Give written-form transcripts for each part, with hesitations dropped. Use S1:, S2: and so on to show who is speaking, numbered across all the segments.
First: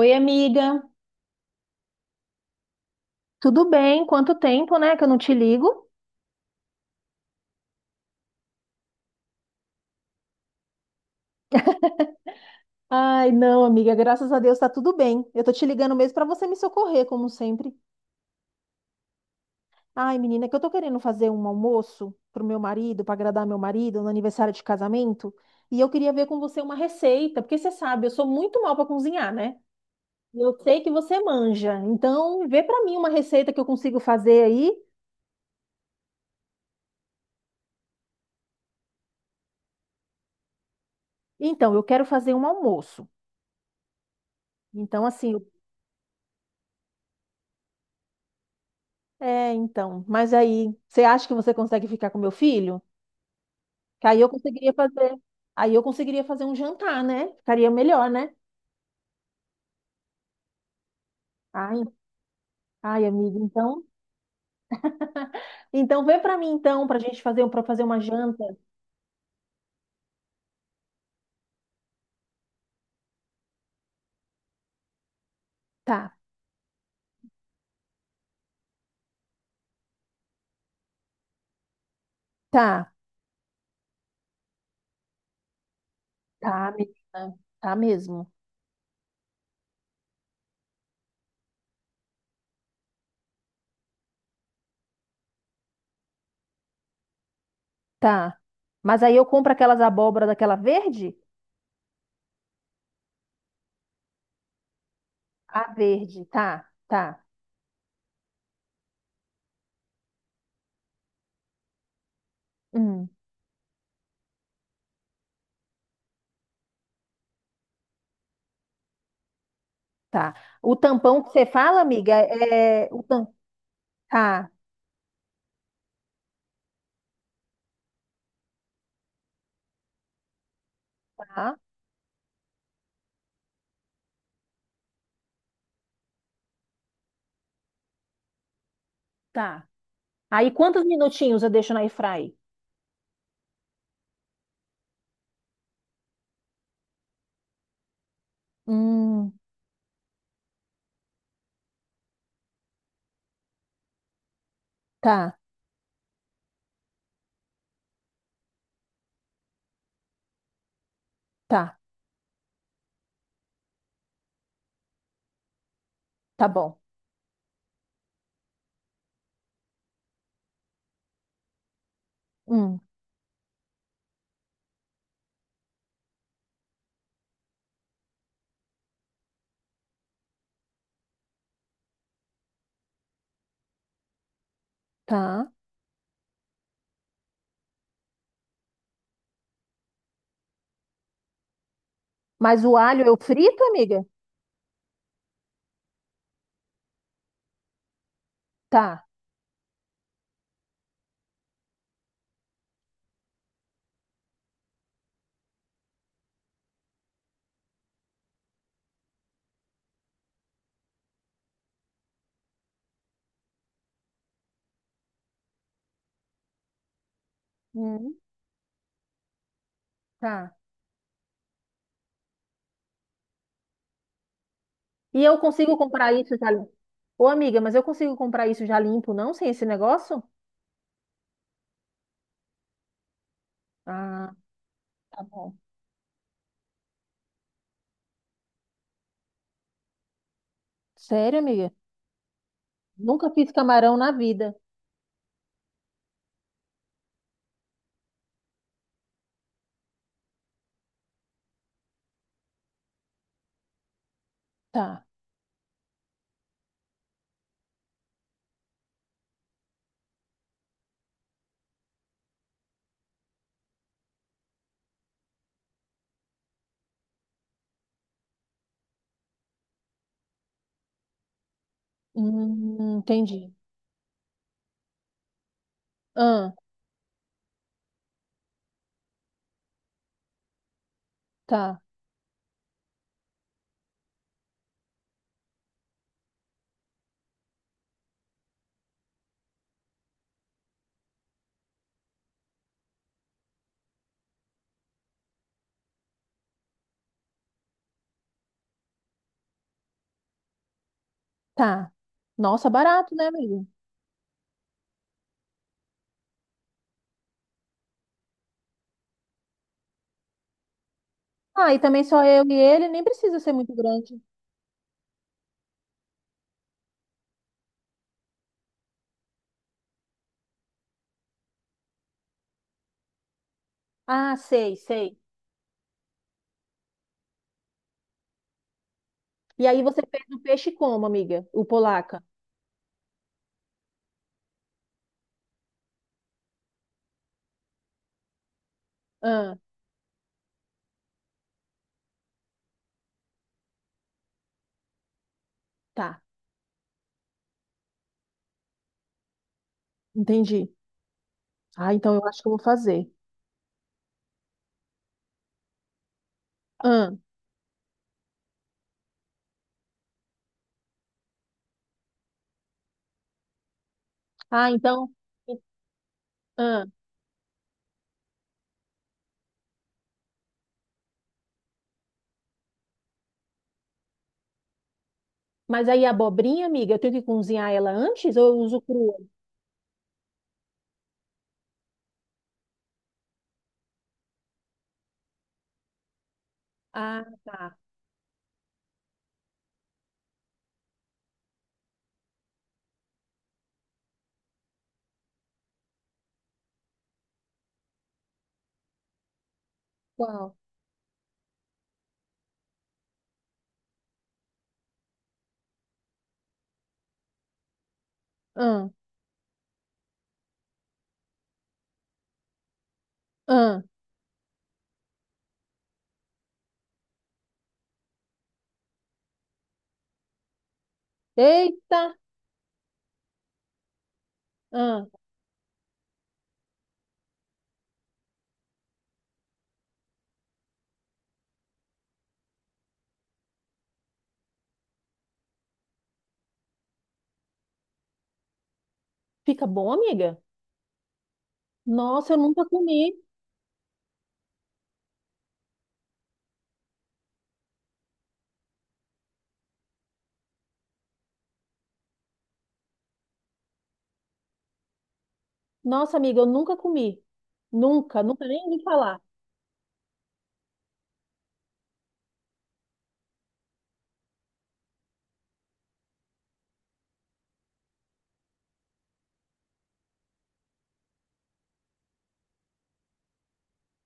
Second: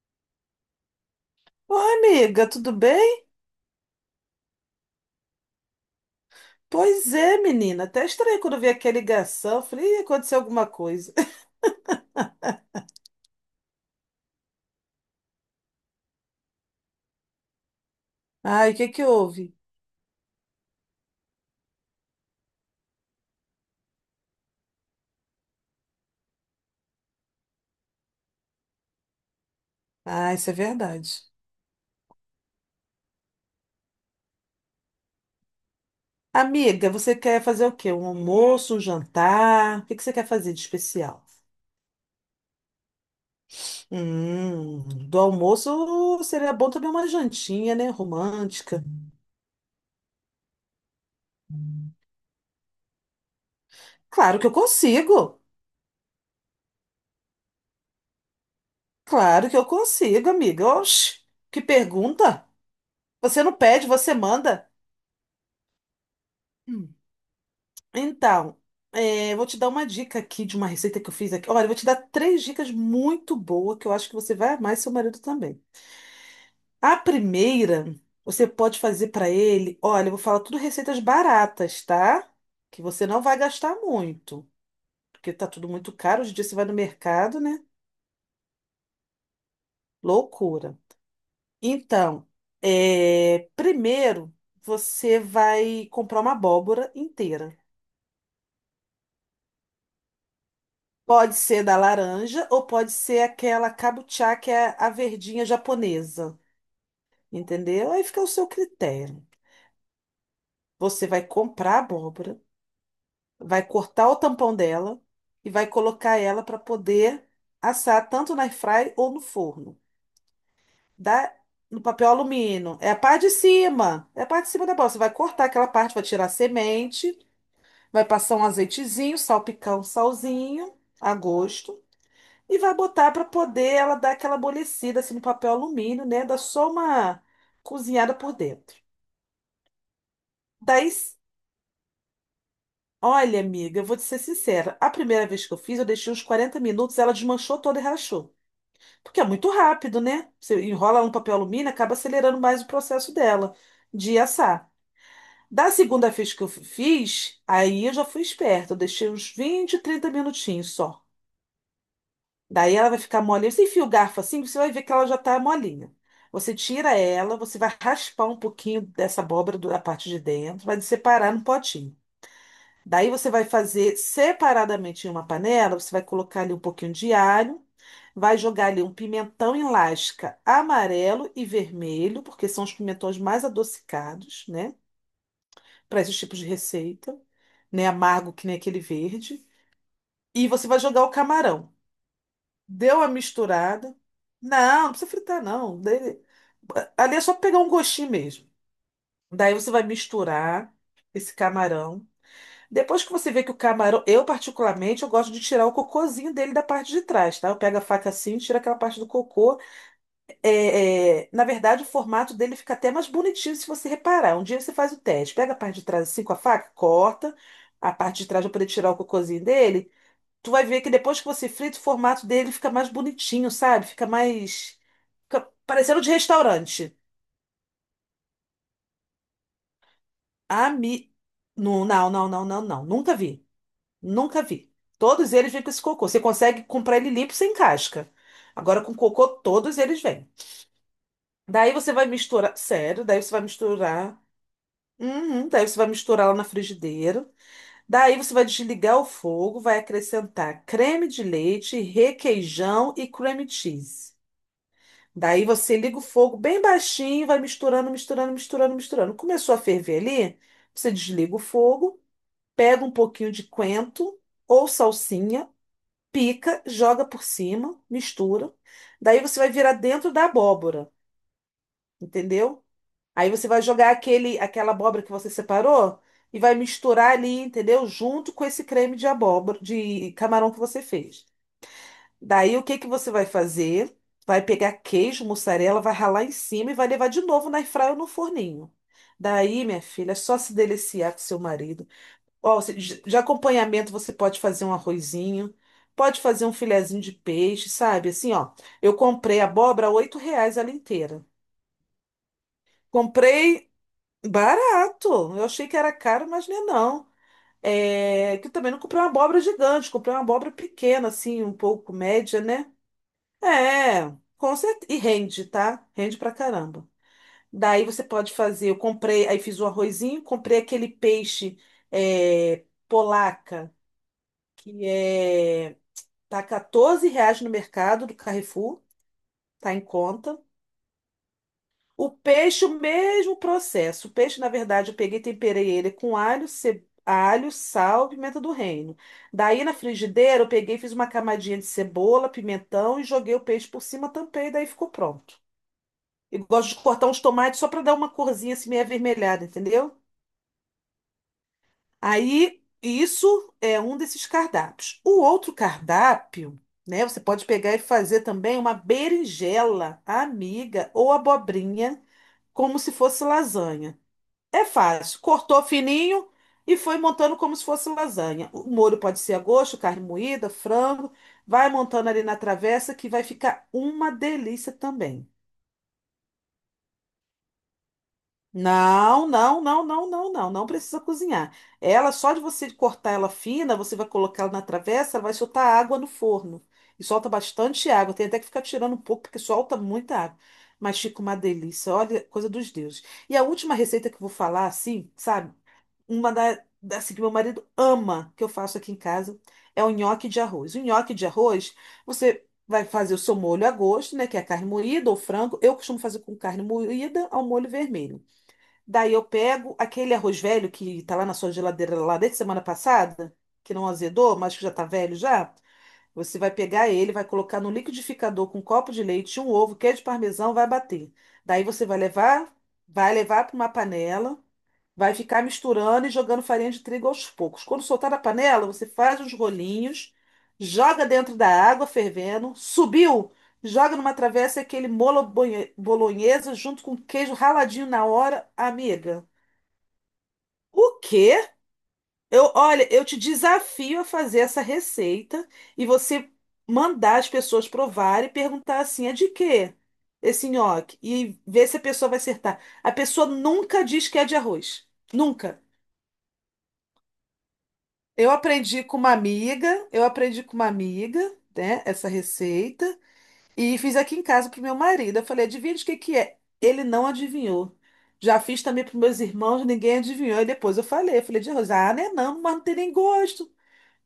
S1: Oi, amiga.
S2: Oi, amiga, tudo bem?
S1: Tudo bem? Quanto tempo, né, que eu não te ligo?
S2: Pois é, menina. Até estranhei quando eu vi aquela ligação. Eu falei, "Ih, aconteceu alguma coisa.
S1: Ai, não, amiga, graças a Deus tá tudo bem. Eu tô te ligando mesmo pra você me socorrer, como sempre.
S2: Ai, o que que houve?
S1: Ai, menina, é que eu tô querendo fazer um almoço pro meu marido, pra agradar meu marido no aniversário de casamento, e eu queria ver com você uma receita, porque você sabe, eu sou muito mal pra cozinhar, né?
S2: Ah,
S1: E
S2: isso é
S1: eu sei que você
S2: verdade.
S1: manja. Então, vê pra mim uma receita que eu consigo fazer aí.
S2: Amiga, você quer fazer o quê? Um almoço, um jantar? O que que você quer fazer de especial?
S1: Então, eu quero fazer um almoço.
S2: Hum,
S1: Então,
S2: do
S1: assim,
S2: almoço seria bom também uma jantinha, né? Romântica.
S1: é, então. Mas aí, você acha que você consegue ficar com meu filho? Que aí eu
S2: Claro que eu
S1: conseguiria fazer.
S2: consigo.
S1: Aí eu conseguiria fazer um jantar, né? Ficaria melhor, né?
S2: Claro que eu consigo, amiga. Oxi, que
S1: Ai,
S2: pergunta.
S1: ai, amiga,
S2: Você não
S1: então.
S2: pede, você manda.
S1: Então vê pra mim então pra gente fazer para fazer uma janta.
S2: Então, é, vou te dar uma dica aqui de uma receita que eu fiz aqui. Olha, eu vou te dar três dicas muito boas que eu acho que você vai amar e seu marido também.
S1: Tá,
S2: A primeira, você pode fazer para ele. Olha, eu vou falar tudo receitas baratas, tá? Que
S1: tá,
S2: você não vai gastar muito, porque tá tudo muito caro. Hoje em dia você vai
S1: tá,
S2: no
S1: menina.
S2: mercado, né?
S1: Tá mesmo.
S2: Loucura. Então, é, primeiro, você vai comprar uma abóbora inteira.
S1: Tá. Mas aí eu compro aquelas abóbora daquela verde?
S2: Pode ser da laranja ou pode ser aquela kabuchá, que é a verdinha
S1: A verde,
S2: japonesa,
S1: tá, tá.
S2: entendeu? Aí fica o seu critério. Você vai comprar a abóbora,
S1: Hum,
S2: vai cortar o tampão dela e vai colocar ela para poder assar tanto na airfry ou no forno.
S1: tá. O tampão que
S2: Dá
S1: você fala,
S2: no papel
S1: amiga,
S2: alumínio.
S1: é
S2: É a
S1: o
S2: parte de
S1: tam...
S2: cima, é a parte
S1: Tá,
S2: de cima da abóbora. Você vai cortar aquela parte, vai tirar a semente, vai passar um azeitezinho, salpicar um salzinho a
S1: tá,
S2: gosto. E vai botar para poder ela dar aquela amolecida assim no papel alumínio, né? Dá só uma cozinhada por dentro.
S1: tá. Aí quantos
S2: Daí, s-
S1: minutinhos eu deixo na airfry?
S2: Olha, amiga, eu vou te ser sincera. A primeira vez que eu fiz, eu deixei uns 40 minutos, ela desmanchou toda e rachou. Porque é
S1: Hum,
S2: muito rápido, né? Você enrola ela no papel alumínio, acaba acelerando mais o processo dela de assar.
S1: tá,
S2: Da segunda vez que eu fiz, aí eu já fui esperta. Eu deixei uns 20, 30 minutinhos só.
S1: tá,
S2: Daí ela vai ficar molinha. Você enfia o garfo assim, você vai ver que ela já tá molinha.
S1: tá
S2: Você
S1: bom.
S2: tira ela, você vai raspar um pouquinho dessa abóbora da parte de dentro, vai separar no potinho.
S1: Hum,
S2: Daí você vai fazer separadamente em uma panela, você vai colocar ali um pouquinho de alho, vai jogar ali um pimentão em lasca amarelo e vermelho, porque são os pimentões mais adocicados, né?
S1: tá.
S2: Para esses tipos de receita, né? Amargo que nem aquele verde. E você vai jogar o camarão.
S1: Mas o
S2: Deu
S1: alho
S2: a
S1: eu frito,
S2: misturada.
S1: amiga?
S2: Não, não precisa fritar, não. Ali é só pegar um gostinho mesmo.
S1: Tá.
S2: Daí você vai misturar esse camarão. Depois que você vê que o camarão, eu particularmente, eu gosto de tirar o cocôzinho dele da parte de trás, tá? Eu pego a faca assim, tiro aquela parte do cocô. É, na verdade, o formato dele fica até mais bonitinho se você reparar. Um dia você faz o teste. Pega a parte de trás assim com a faca, corta a
S1: Hum,
S2: parte de trás para poder tirar o cocôzinho dele, tu
S1: tá.
S2: vai ver que depois que você frita, o formato dele fica mais bonitinho, sabe? Fica mais.
S1: E eu
S2: Fica
S1: consigo
S2: parecendo de
S1: comprar isso já limpo?
S2: restaurante.
S1: Ô, amiga, mas eu consigo comprar isso já limpo, não? Sem esse negócio?
S2: Ami... Não, não, não, não, não, não. Nunca vi.
S1: Ah,
S2: Nunca vi.
S1: tá
S2: Todos eles
S1: bom.
S2: vêm com esse cocô. Você consegue comprar ele limpo sem casca. Agora com cocô, todos eles vêm.
S1: Sério, amiga?
S2: Daí você vai misturar. Sério, daí
S1: Nunca
S2: você vai
S1: fiz camarão na
S2: misturar.
S1: vida.
S2: Uhum, daí você vai misturar lá na frigideira. Daí você vai desligar o fogo, vai acrescentar creme de leite, requeijão e cream cheese.
S1: Tá.
S2: Daí você liga o fogo bem baixinho, vai misturando, misturando, misturando, misturando. Começou a ferver ali, você desliga o fogo, pega um pouquinho de coentro ou salsinha, pica, joga por cima, mistura. Daí você vai virar dentro da abóbora, entendeu? Aí você
S1: Entendi.
S2: vai jogar aquela abóbora que você separou e
S1: Ah,
S2: vai misturar ali, entendeu? Junto com esse creme de abóbora, de camarão que você fez.
S1: tá,
S2: Daí o que que você vai fazer? Vai pegar queijo, mussarela, vai ralar em cima e vai levar de novo na airfryer ou no forninho. Daí, minha filha, é só se deliciar com seu marido. Ó, de acompanhamento você pode fazer um arrozinho, pode fazer um filezinho de peixe, sabe? Assim, ó, eu comprei abóbora a R$ 8 ela inteira.
S1: tá. Nossa, barato, né, amiga?
S2: Comprei barato. Eu achei que era caro, mas não é não. É, que eu também não comprei uma abóbora gigante, comprei uma abóbora pequena, assim, um
S1: Ah, e
S2: pouco
S1: também só
S2: média,
S1: eu e
S2: né?
S1: ele, nem precisa ser muito
S2: É,
S1: grande.
S2: com certeza. E rende, tá? Rende pra caramba. Daí você pode fazer. Eu comprei, aí fiz o arrozinho, comprei aquele peixe é, polaca,
S1: Ah, sei,
S2: que
S1: sei.
S2: é. Tá R$ 14 no mercado do Carrefour,
S1: E
S2: tá em
S1: aí você fez o
S2: conta.
S1: peixe como, amiga? O
S2: O
S1: polaca?
S2: peixe, o mesmo processo. O peixe, na verdade, eu peguei e temperei ele com alho, alho, sal, pimenta do reino.
S1: Ah,
S2: Daí na frigideira, eu peguei, e fiz uma camadinha de cebola, pimentão e joguei o peixe por cima, tampei, daí ficou pronto.
S1: tá,
S2: Eu gosto de cortar uns tomates só para dar uma corzinha assim meio avermelhada, entendeu?
S1: entendi. Ah, então eu acho que eu vou
S2: Aí,
S1: fazer.
S2: isso é um desses cardápios. O outro cardápio, né?
S1: Ah,
S2: Você pode pegar e fazer também uma berinjela, amiga ou abobrinha, como se fosse lasanha. É
S1: ah, então.
S2: fácil.
S1: e-
S2: Cortou fininho e
S1: Ah,
S2: foi montando como se fosse lasanha. O molho pode ser a gosto, carne moída, frango. Vai montando ali na travessa que vai ficar uma delícia também.
S1: mas aí a abobrinha, amiga, eu tenho que cozinhar ela antes ou eu uso crua?
S2: Não, não, não, não, não, não, não precisa cozinhar. Ela, só de você cortar ela fina, você vai colocar ela na travessa, ela vai soltar água no forno. E
S1: Ah,
S2: solta
S1: tá.
S2: bastante água. Tem até que ficar tirando um pouco, porque solta muita água. Mas fica uma delícia, olha, coisa dos deuses. E a última receita que eu vou falar, assim, sabe? Uma assim, que meu marido ama, que eu faço aqui em casa, é o nhoque de
S1: Qual?
S2: arroz. O nhoque de arroz, você vai fazer o seu molho a gosto, né? Que é a carne moída ou frango. Eu costumo fazer com carne moída ao molho vermelho.
S1: Ah,
S2: Daí eu pego aquele arroz velho que tá lá na sua geladeira lá desde semana passada, que
S1: ah.
S2: não azedou, mas que já tá velho já. Você vai pegar ele, vai colocar no liquidificador com um copo de leite, um ovo, queijo parmesão, vai bater. Daí você
S1: Eita!
S2: vai levar para uma panela,
S1: Ah,
S2: vai ficar misturando e jogando farinha de trigo aos poucos. Quando soltar da panela, você faz os rolinhos, joga dentro da água fervendo, subiu, joga numa travessa e aquele molho bolonhesa junto com queijo raladinho na hora, amiga.
S1: fica bom, amiga?
S2: O quê?
S1: Nossa, eu
S2: Eu,
S1: nunca
S2: olha, eu
S1: comi.
S2: te desafio a fazer essa receita e você mandar as pessoas provarem e perguntar assim, é de quê? Esse nhoque. E ver se a pessoa vai acertar. A pessoa nunca diz que é de arroz. Nunca.
S1: Nossa, amiga, eu nunca comi. Nunca, nunca nem ouvi falar.
S2: Eu aprendi com uma amiga, né, essa receita e fiz aqui em casa pro meu marido. Eu falei, adivinha de que é? Ele não adivinhou. Já fiz também para meus irmãos, ninguém adivinhou. E depois eu falei de arroz. Ah, né, não, mas não tem nem gosto.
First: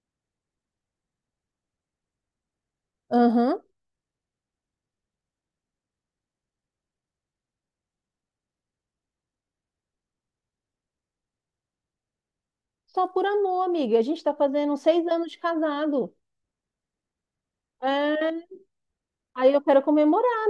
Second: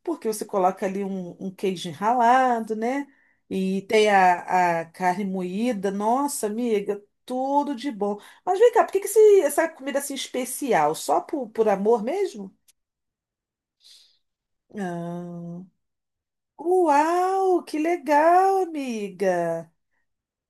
S2: Porque você coloca ali um queijo ralado, né?
S1: Aham.
S2: E tem a carne moída. Nossa, amiga, tudo de bom. Mas vem cá, por que que essa comida assim especial? Só por amor mesmo?
S1: Só por amor, amiga. A gente tá fazendo 6 anos de
S2: Ah,
S1: casado.
S2: uau, que
S1: É,
S2: legal, amiga.
S1: aí eu quero comemorar.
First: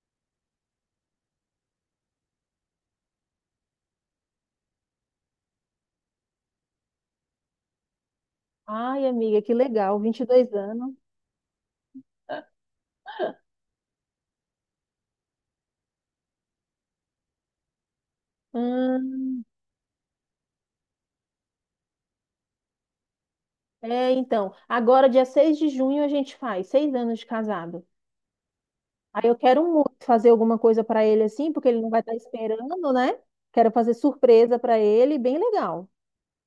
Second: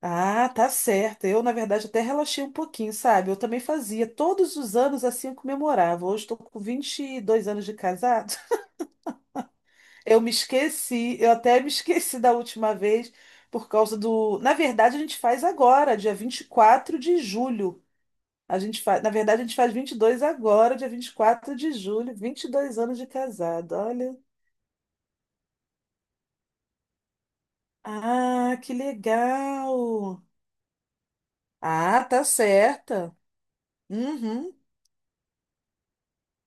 S2: Ah, tá certo. Eu, na verdade, até relaxei um pouquinho, sabe? Eu também fazia. Todos os anos assim eu comemorava. Hoje estou com 22 anos de casado.
S1: Ai, amiga, que legal, Vinte
S2: Eu
S1: e
S2: me
S1: dois anos.
S2: esqueci, eu até me esqueci da última vez, por causa do. Na verdade, a gente faz agora, dia 24 de julho. Na verdade,
S1: Hum,
S2: a gente faz 22 agora, dia 24 de julho, 22 anos de casado,
S1: é,
S2: olha.
S1: então, agora dia 6 de junho a gente faz 6 anos de casado.
S2: Ah, que
S1: Aí eu quero muito
S2: legal!
S1: fazer alguma coisa para ele assim, porque ele não vai
S2: Ah,
S1: estar
S2: tá
S1: esperando,
S2: certa.
S1: né? Quero fazer
S2: Uhum.
S1: surpresa para ele, bem legal.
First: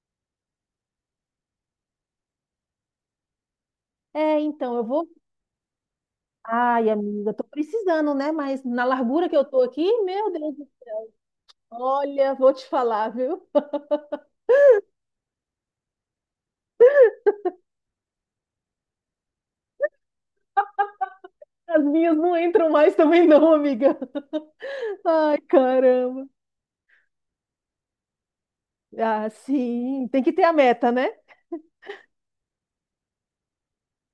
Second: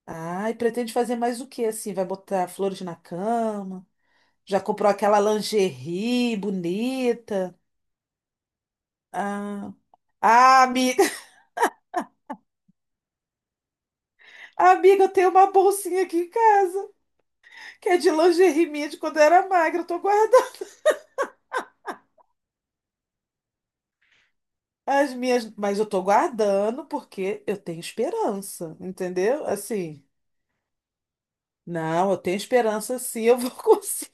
S2: Ah, e pretende fazer mais o que assim? Vai botar flores na cama?
S1: É,
S2: Já
S1: então, eu
S2: comprou
S1: vou.
S2: aquela lingerie
S1: Ai, amiga, tô
S2: bonita?
S1: precisando, né? Mas na largura que eu tô
S2: Ah,
S1: aqui, meu Deus,
S2: ah, amiga!
S1: olha, vou te falar, viu?
S2: Amiga, eu tenho uma bolsinha aqui em casa, que é de lingerie minha de quando eu era magra. Eu tô guardando
S1: As minhas não entram mais também, não, amiga.
S2: as
S1: Ai,
S2: minhas, mas eu tô
S1: caramba.
S2: guardando porque eu tenho esperança,
S1: Ah,
S2: entendeu? Assim,
S1: sim, tem que ter a meta, né?
S2: não, eu tenho esperança sim, eu vou conseguir.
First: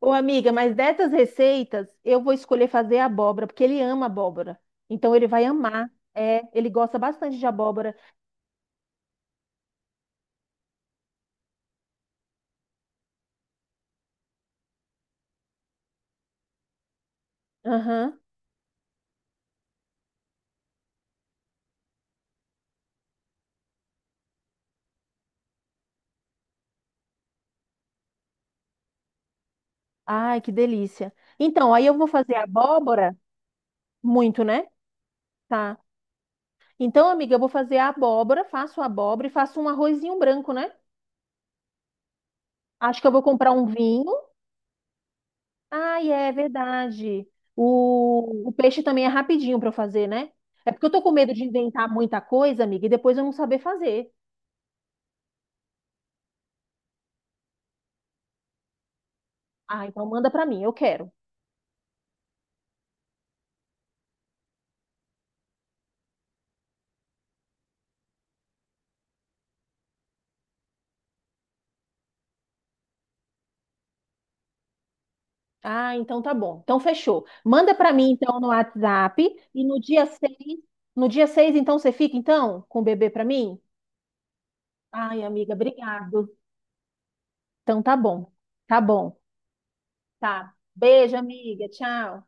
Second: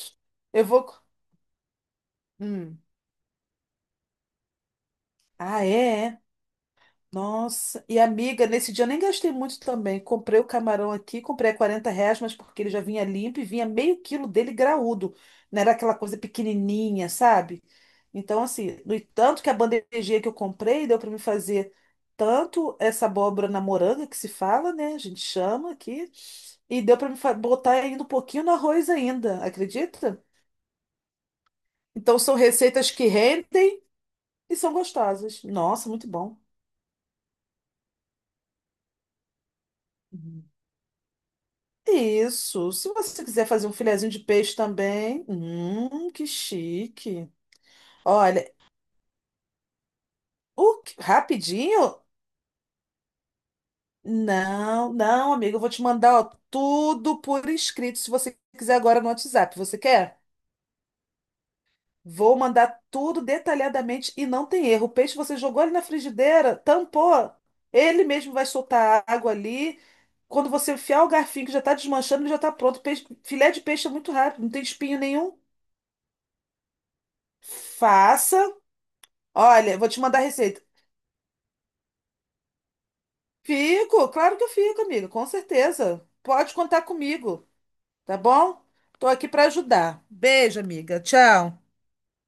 S1: Ô, amiga,
S2: Eu
S1: mas
S2: vou.
S1: dessas receitas, eu vou escolher
S2: Hum.
S1: fazer abóbora, porque ele ama abóbora. Então ele vai
S2: Ah,
S1: amar.
S2: é,
S1: É, ele gosta bastante de
S2: nossa,
S1: abóbora.
S2: e amiga, nesse dia eu nem gastei muito também. Comprei o camarão aqui, comprei a R$ 40, mas porque ele já vinha limpo e vinha meio quilo dele graúdo. Não era aquela coisa pequenininha, sabe?
S1: Aham.
S2: Então, assim, no tanto que a bandejinha que eu comprei deu para me fazer tanto essa abóbora na moranga, que se fala, né? A gente chama aqui. E deu para me botar ainda um pouquinho no arroz ainda, acredita?
S1: Ai, que delícia. Então, aí eu vou
S2: Então,
S1: fazer
S2: são receitas que
S1: abóbora,
S2: rendem
S1: muito,
S2: e
S1: né?
S2: são gostosas.
S1: Tá.
S2: Nossa, muito bom.
S1: Então, amiga, eu vou fazer a abóbora, faço a abóbora e faço um arrozinho branco, né?
S2: Isso. Se
S1: Acho que eu vou
S2: você quiser
S1: comprar um
S2: fazer um filezinho
S1: vinho.
S2: de peixe também,
S1: Ai,
S2: que
S1: é verdade.
S2: chique. Olha,
S1: O peixe também é rapidinho para eu fazer, né? É porque eu tô com medo de inventar
S2: rapidinho?
S1: muita coisa, amiga, e depois eu não saber fazer.
S2: Não, não, amigo, eu vou te mandar, ó, tudo por escrito, se você quiser agora no WhatsApp. Você
S1: Ah, então
S2: quer?
S1: manda para mim, eu quero.
S2: Vou mandar tudo detalhadamente e não tem erro. O peixe você jogou ali na frigideira, tampou. Ele mesmo vai soltar a água ali. Quando você enfiar o garfinho que já está desmanchando, ele já está pronto. Filé de peixe é muito rápido, não tem espinho nenhum.
S1: Ah, então tá bom. Então fechou. Manda pra mim
S2: Faça.
S1: então no WhatsApp e
S2: Olha, eu
S1: no
S2: vou te
S1: dia
S2: mandar a
S1: 6,
S2: receita.
S1: no dia 6 então você fica então com o bebê pra mim?
S2: Fico, claro que eu fico, amiga,
S1: Ai,
S2: com
S1: amiga,
S2: certeza.
S1: obrigado.
S2: Pode contar comigo,
S1: Então tá
S2: tá
S1: bom.
S2: bom?
S1: Tá
S2: Tô
S1: bom.
S2: aqui para ajudar.
S1: Tá.
S2: Beijo, amiga.
S1: Beijo,
S2: Tchau.
S1: amiga. Tchau.